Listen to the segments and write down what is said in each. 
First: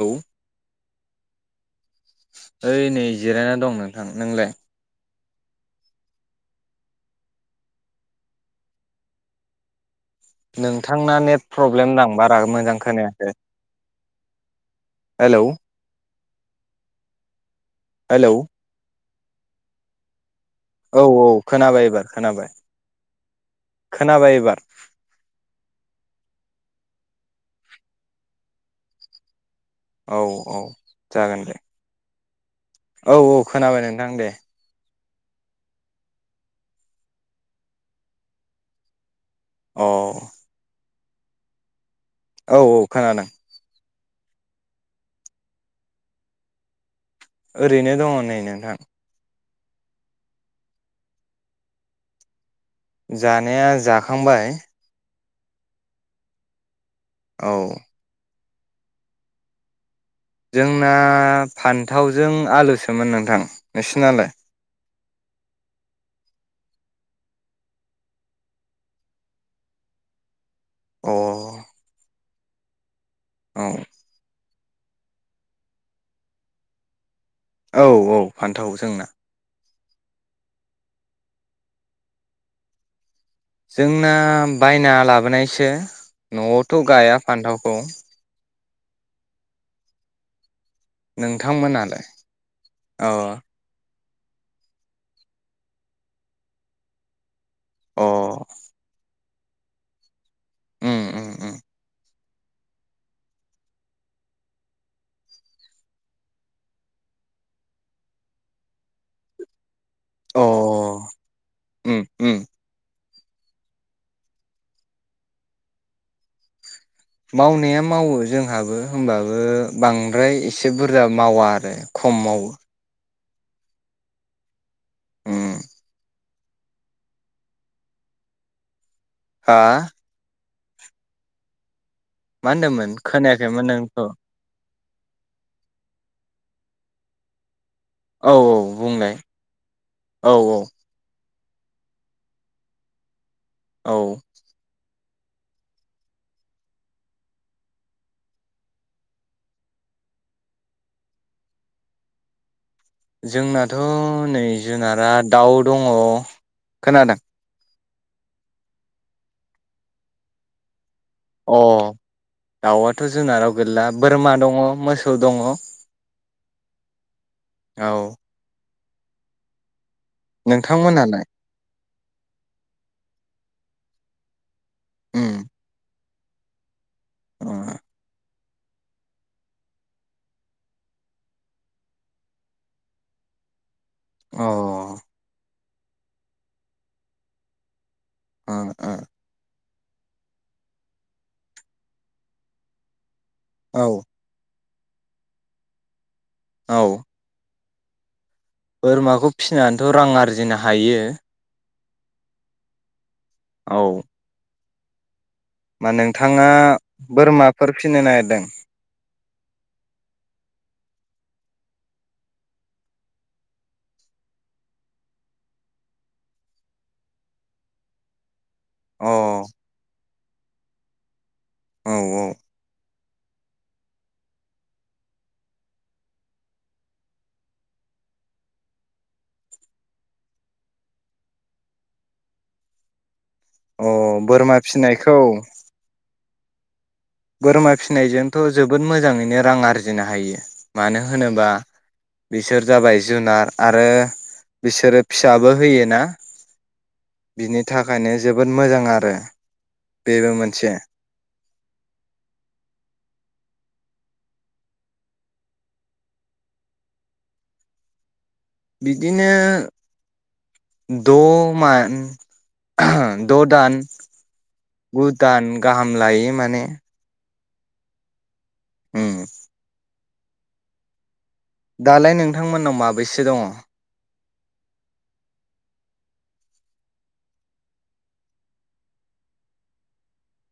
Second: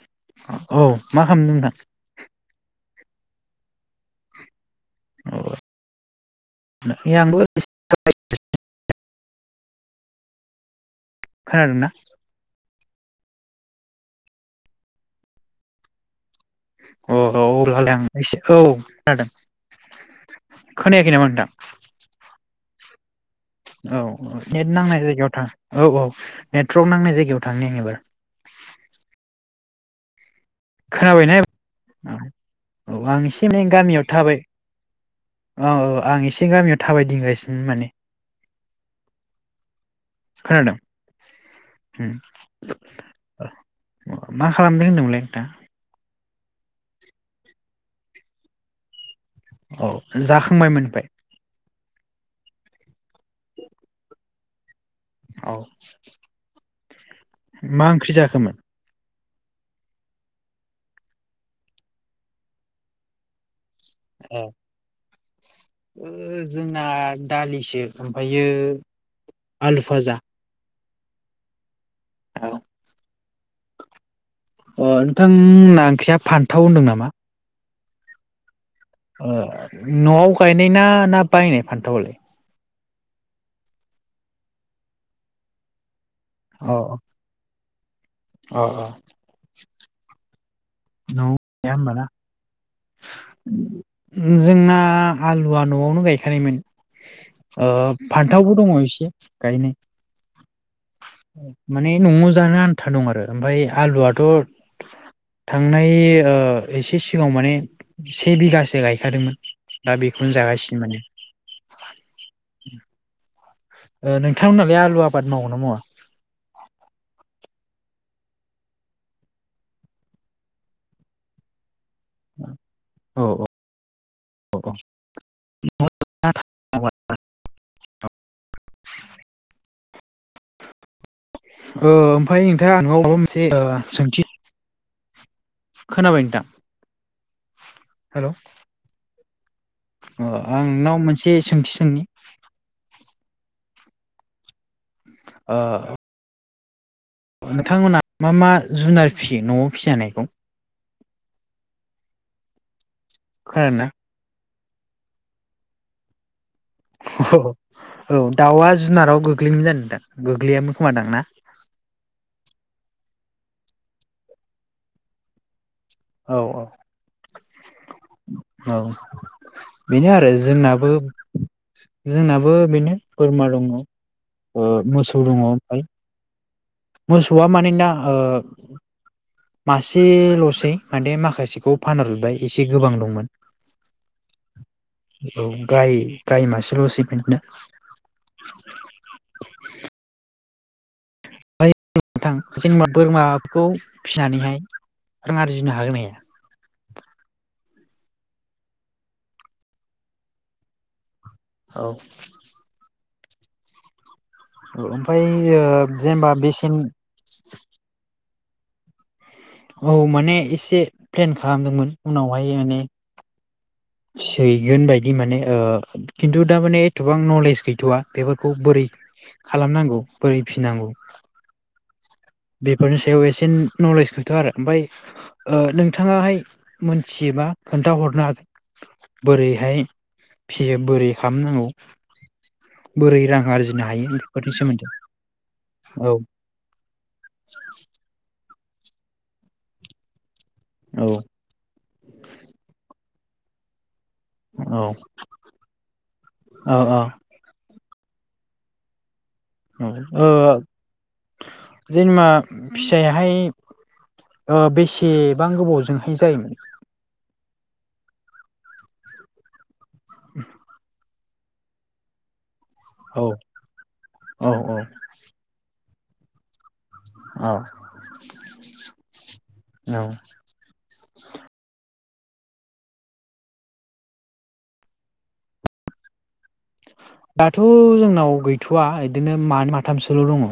औ औ। मा खालामदों नोंथां? ओइ नै जिरायना दं नोंथां नोंलाय। औ। नों। नोंथांना नेट खोनादोंना प्रब्लेम दा बारा मोजां खोनाखैय। खोनायाखै हेलौ। अ‌ औ । [unintelligible] हेलौ खोनादों। औ खोनायाखै नामा औ नोंथां खोनाबाय एबार खोनाबाय। औ खोनाबाय एबार नेट नांनाय जायगायाव थां औ औ नेटवर्क नांनाय जायगायाव थांनि आं एबार। औ। औ खोनाबायना जागोन दे। औ औ आं एसे एनै खोनाबाय गामियाव नोंथां दे थाबाय औ औ आं एसे गामियाव थाबायदिंगासिनो माने। औ। औ खोनादों होम मा खालामदों होनदोंमोनलाय नोंथां? ओरैनो दङ नै नोंथां। औ जाखांबायमोन ओमफ्राय? जानाया जाखांबाय औ औ मा ओंख्रि जाखोमोन? जोंना फान्थावजों आलुसोमोन नोंथां नोंसिनालाय? ओ जोंना दालिसो ओमफ्रायो आलु फाजा अ [inaudible] औ अ नोंथां मोनना ओंख्रिया फान्थाव होनदों नामा? औ औ फान थाव जोंना ओ न'आव गायनाय ना ना बायनाय फानथावालाय? जोंना बायना लाबोनायसो न'आवथ' गाया फान्थाव खौ औ औ गाया होमबा नोंथांमोनालाय ना? अ जोंना आलुआ न'आवनो गायखानायमोन। ओ‌ अ फान्थावबो दङ एसे उम उम उम [unintelligible] माने न'आव जानो आन्था दं आरो ओमफ्राय आलुआथ' थांनाय ओ एसे सिगाङाव माने से बिगासो गायखादोंमोन। दा बेखौनो अ जागासिनो माने। उम उम ओ नोंथांमोनालाय आलु आबाद मावोना मावा? मावनाया मावो जोंहाबो होमबाबो बांद्राय एसे बुरजा मावा आरो। खम मावो औ औ औ उम औ [inaudible] [inaudible] हा? ओ ओमफ्राय मा [unintelligible] होनदोंमोन मोनसे खोनायाखैमोन नोंखौ सोंथि खोनाबाय नोंथां? हेल' औ औ बुंलाय अ औ आं औ नोंनाव मोनसे सोंथि सोंनि औ ओ नोंथांमोनहा मा मा जुनार फिसियो न'आव फिसिजानायखौ? जोंनाथ' खोनादोंना? नै जुनारा दाउ दङ खोनादों औ औ दाउआ जुनाराव गोग्लैयोमोन जानो दा गोग्लैयामोन खोमादां ना? अ दाउवा थ' जुनाराव गोलैला बोरमा दङ मोसौ दङ औ औ औ औ बेनो आरो जोंनाबो नोंथांमोनालाय जोंनाबो बेनो बोरमा दङ ओ मोसौ दङ उम ओमफ्राय मोसौआ अ मानैना ओ मासेल'सै माने माखासेखौ फानहरजोबबाय एसे गोबां दंमोन अ औ गाय गाय मासेल'सै बिदिनो ओ ओ [inaudible] बोरमा बेखौ औ फिनानैहाय रां आरजिनो हागोन नाया? औ। बोरमाखौ फिसिनानैथ' रां आरजिनो हायो। औ। औ। औ। ओमफ्राय ओ मा जेनेबा नोंथाङा बेसेन बोरमाफोर फिनो नागिरदों? [inaudible] औ माने एसे प्लेन खालामदोंमोन उनावहाय माने फिहैगोन बायदि माने ओ खिन्थु दामाने एथबां नलेज गैथ'वा बेफोर खौ बोरै अ खालामनांगौ। बोरैफिनांगौ औ औ। बेफोरनि सायाव एसे नलेजखौथ' आरो ओमफ्राय ओ नोंथाङाहाय मोनथियोबा खोन्थाहरनो हागोन बोरैहाय फियो बोरै खालामनांगौ बोरै रां आरजिनो अ हायो ओरैबादि बोरमा सोमोन्दै फिसिनायखौ औ। बोरमा फिनायजों ओ जोबोद मोजाङैनो रां आरजिनो हायो। मानो औ होनोबा बिसोर जाबाय जुनार आरो औ बिसोरो फिसाबो होयोना औ बिनि थाखाय खायनो जोबोद मोजां आरो। ओ बेबो मोनसे जेनेबा फिसायाहाय ओ बेसेबां गोबावजोंहाय जायो? बिदिनो [inaudible] द' मान औ द' दान औ औ गु दान गाहाम लायो माने। औ हुम [inaudible] दालाय नोंथांमोननाव माबैसो दङ? दाथ' जोंनाव गैथ'वा बिदिनो मानै माथामसोल' दङ।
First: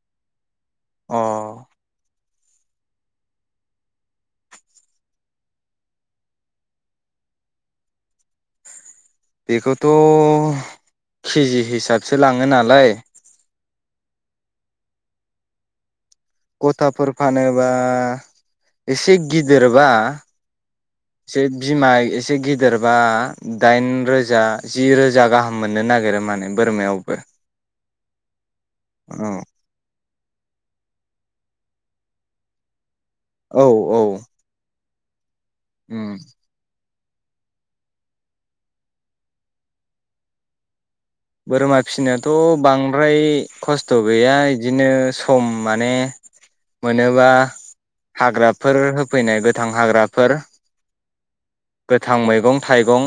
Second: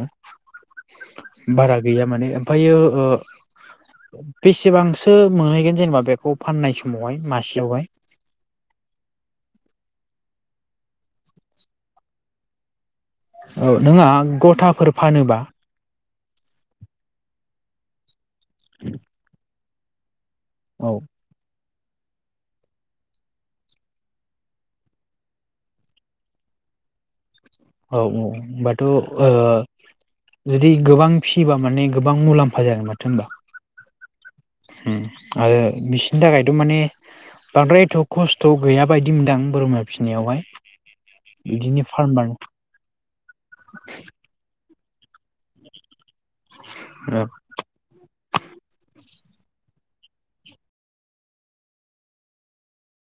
अ बारा गैया माने। ओमफ्रायो ओ बेसेबांसो मोनहैगोन जेनेबा बेखौ फाननाय समावहाय मासेयावहाय? बेखौथ' केजि हिसाबसो लाङो नालाय औ नोंआ गथाफोर फानोबा? गथाफोर फानोबा एसे गि दिरबा औ बिमा एसे गिदिरबा दाइन रोजा जि रोजा गाहाम मोननो नागिरो माने बोरमायावबो। औ औ होनबाथ' ओ औ जुदि गोबां फिसियोबा माने गोबां मुलाम्फा जागोन माथो। औ औ हुम आरो उम बिसिनि थाखायथ' माने बांद्राय एथ' खस्थ' गैय बायदि मोनदां बोरमा फिसिनायावहाय। बोरमा बिदिनो फार्म फिसिनायाथ' बानो बां ओमफ्राय खस्थ' गैया बिदिनो सम माने मोनोबा औ हाग्राफोर होफैनाय गोथां हाग्राफोर गोथां मैगं थाइगं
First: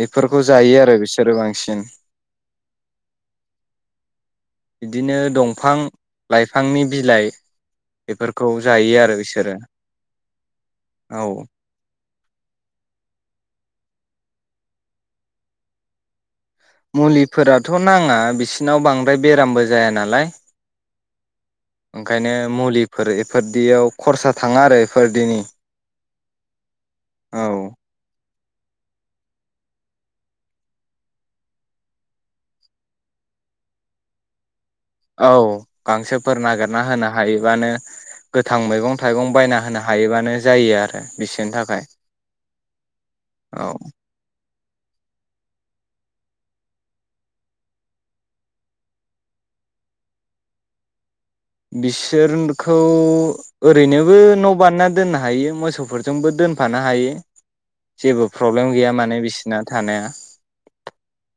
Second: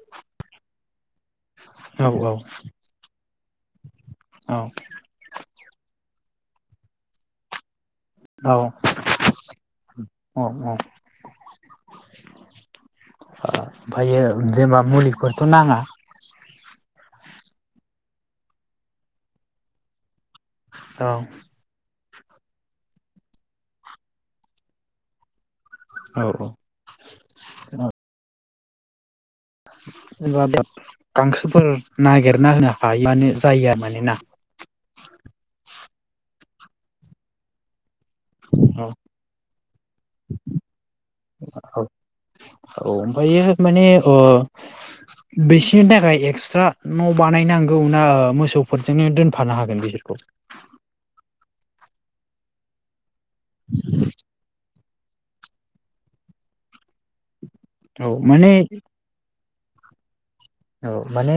बेफोरखौ जायो आरो बिसोरो बांसिन औ औ औ बिदिनो दंफां लाइफांनि बिलाइ बेफोरखौ औ जायो आरो बिसोरो औ औ ओमफ्रायो जेनेबा मुलिफोरखौथ' नाङा मुलिफोराथ' नाङा बिसिनाव बांद्राय बेरामबो जाया नालाय औ ओंखायनो मुलिफोर इफोरदियाव खरसा थाङा आरो इफोरदिनि औ औ औ एबा गांसोफोर नागिरना होनो हायोबानो जायो मानि ना औ गांसोफोर नागिरना होनो हायोबानो गोथां औ मैगं थाइगं बायना होनो हायोबानो जायो आरो बिसोरनि औ थाखाय औ। बिसिनि थाखाय एक्सट्रा न' बानायनांगौ ना मोसौफोरजोंनो दोनफानो हागोन बिसोरखौ? बिसोरखौ ओरैनोबो न' बानायना दोननो हायो मोसौफोरजोंबो दोनफानो हायो। औ जेबो माने प्रब्लेम गैया माने बिसि ना थानाया। औ माने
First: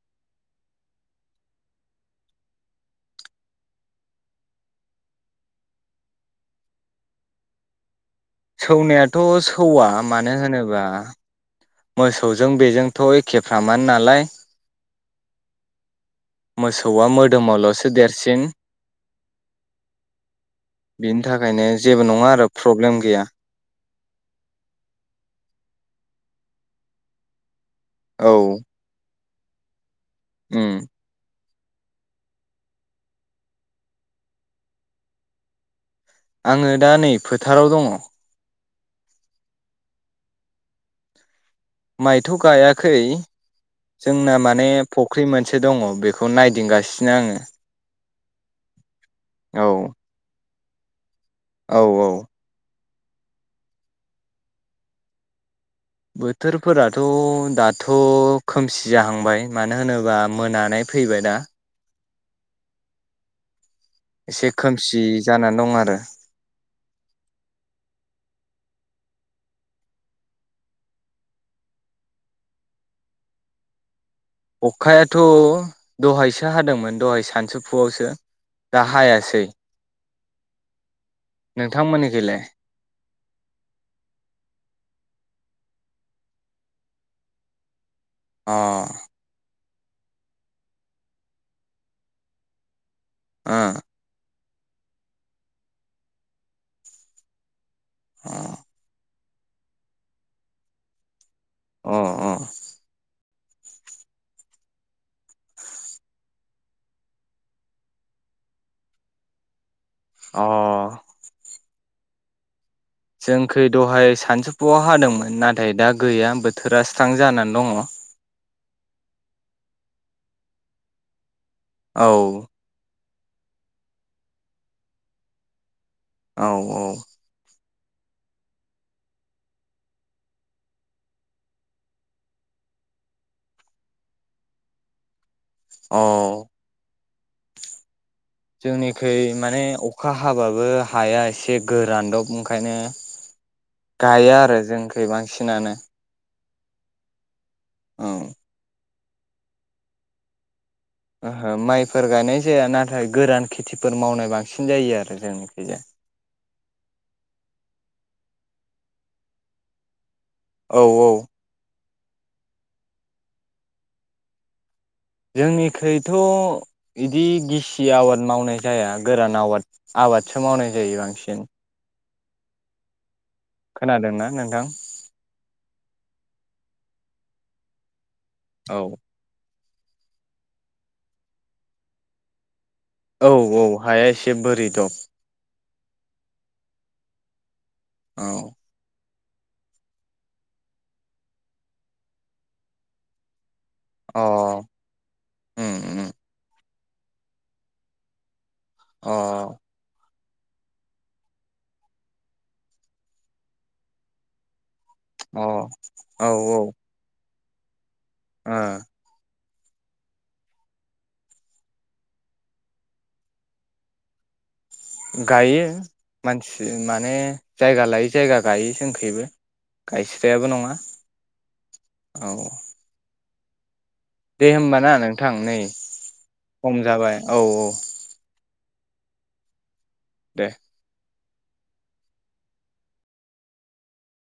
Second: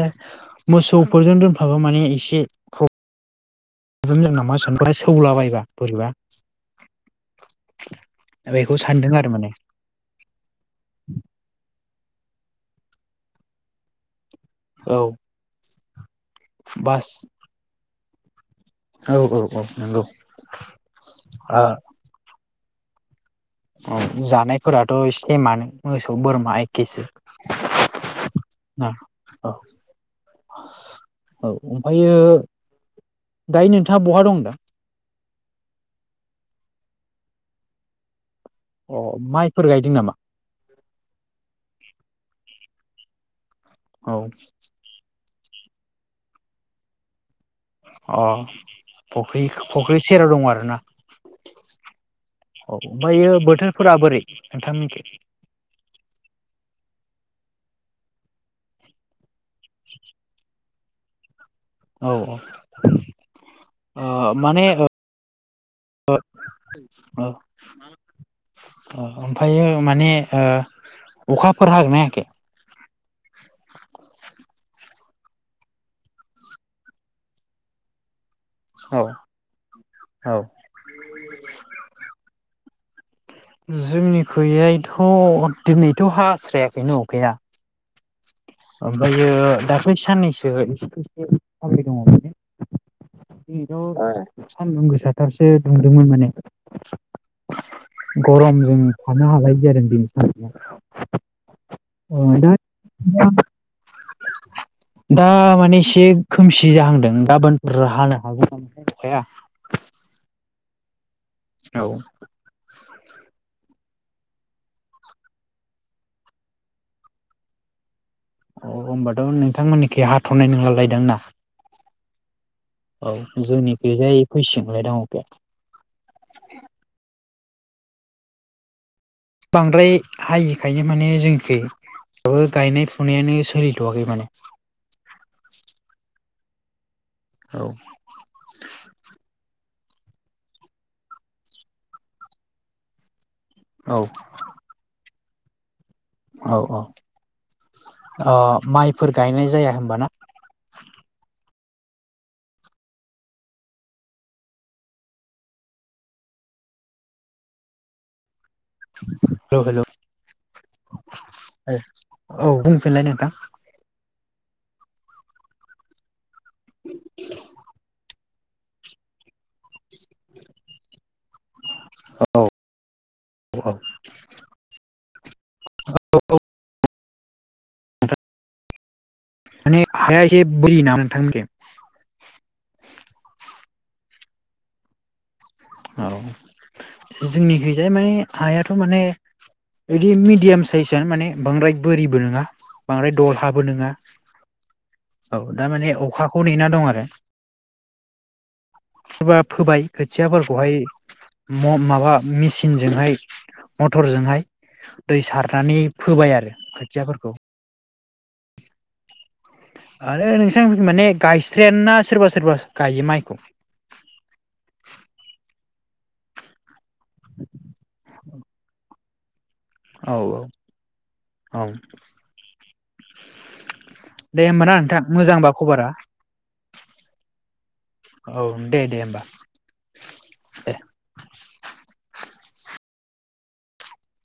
मोसौफोरजों दोनफाबा माने एसे फ्रब्लेम जागोन नामा [inaudible] सौलाबायबा बोरैबा। बेखौ सानदों सौनायाथ' आरो माने सौवा मानो होनोबा मोसौजों बेजोंथ' एखेफ्रामानो नालाय। औ। मोसौआ बास मोदोमावल' सो देरसिन औ औ औ नोंगौ। बिनि थाखायनो जेबो नङा आरो प्रब्लेम गैया औ जानायफोराथ' एसिनि माहोनो मोसौ बोरमा एखेसो। औ ना औ उम औ ओमफ्रायो दायो नोंथाङा बहा दं दा। आङो दा नै फोथाराव दङ। अ माइफोर गायदों नामा? माइथ' गायाखै? औ जोंना माने फुख्रि मोनसे दङ बेखौ नायदिंगासिनो आङो अ फख्रि औ फख्रि सेराव दङ आरो ना। औ औ औ ओमफ्रायो बोथोरफोरा बोरै नोंथांनिखो। बोथोरफोराथ' दाथ' खोमसि जाहांबाय। मानो होनोबा मोनानाय फैबाय ना? औ औ ओ एसे माने औ खोमसि जानानै दं आरो औ ओमफ्रायो माने ओ अखाफोर हागोन ना हायाखै? अखायाथ' दहायसो हादोंमोन दहाय सानसौफुआवसो। दा औ हायासै औ नोंथांमोननि गैलाय? जोंनिखययथ' दिनैथ' हास्रायाखैनो अखाया अ ओमफ्राय दा बै साननैसो एसेसे खामि दङ माने ओ अ [unintelligible] सानदुं गोसााथारसो दुंदोंमोन माने गरम जोङो थानो हालायै जादों दिनै सानदुंया अ अ [unintelligible] दा माने एसे खोमसि जाहांदों गाबोनफोर हानो हागौ नाम अखाया । अ औ जोंखै दहाय सानजौफुआव हादोंमोन नाथाय दा गैया बोथोरा स्रां जानानै दङ । औ होनबाथ नोंथांमोननिखि हाथनाय नंलालायदों ना? औ औ जोंनि किजाय फैसिगोंलाय दा अखायाव । औ औ बांद्राय हायिखायनो माने जोंखाबो गायनाय फुनायानो सोलिथवाखै माने । औ औ जोंनिखै माने अखा हाबाबो हाया एसे गोरानदब ओंखायनो औ गाया आरो जोंख बांसिन नांनो । औ औ औ ओ माइ फोर गायनाय जाया हबाना? ओहो माइफोर गायनाय जाया नाथाय गोरान खेथिफोर मावनाय बांसिन जायो आरो जोंनिखैजाय । हेलौ हेलौ औ औ औ बुंफिनलाय नोंथां जोंनिख्रुइथ बिदि गिसि आबाद मावनाय जाया गोरान आवाद आबादसो मावनाय जायो बांसिन । औ खोनादोंना नोंथां? औ औ माने हाया ऐसे बोरिदब ना नोंथां मोननिथिं? औ औ हाया एसे बोरि दब। औ जोंनि खैजाय माने औ हायाथ माने बिदि मिडियाम साइजआनो माने बांद्राय बोरिबो नङा बांद्राय दल हाबो नङा अ औ दा उम माने उम अखाखौ नेना दं आरो दे अ सोरबा फोबाय खोथियाफोरखौहाय म-माबा मेचिनजोंहाय मटरजोंहाय दै औ सारनानै औ फोबाय आरो खोथियाफोरखौ । ओ आरो नोंसां माने गायस्रायाना सोरबा सोरबा गायो माइखौ । गायो मानसि माने जायगा लायै जायगा गायो जोंखैबो । औ गायस्रायाबो नङा औ औ दे होमब ना नोंथां नै खम जाबाय औ औ औ दे दे होमबा दे। [inaudible]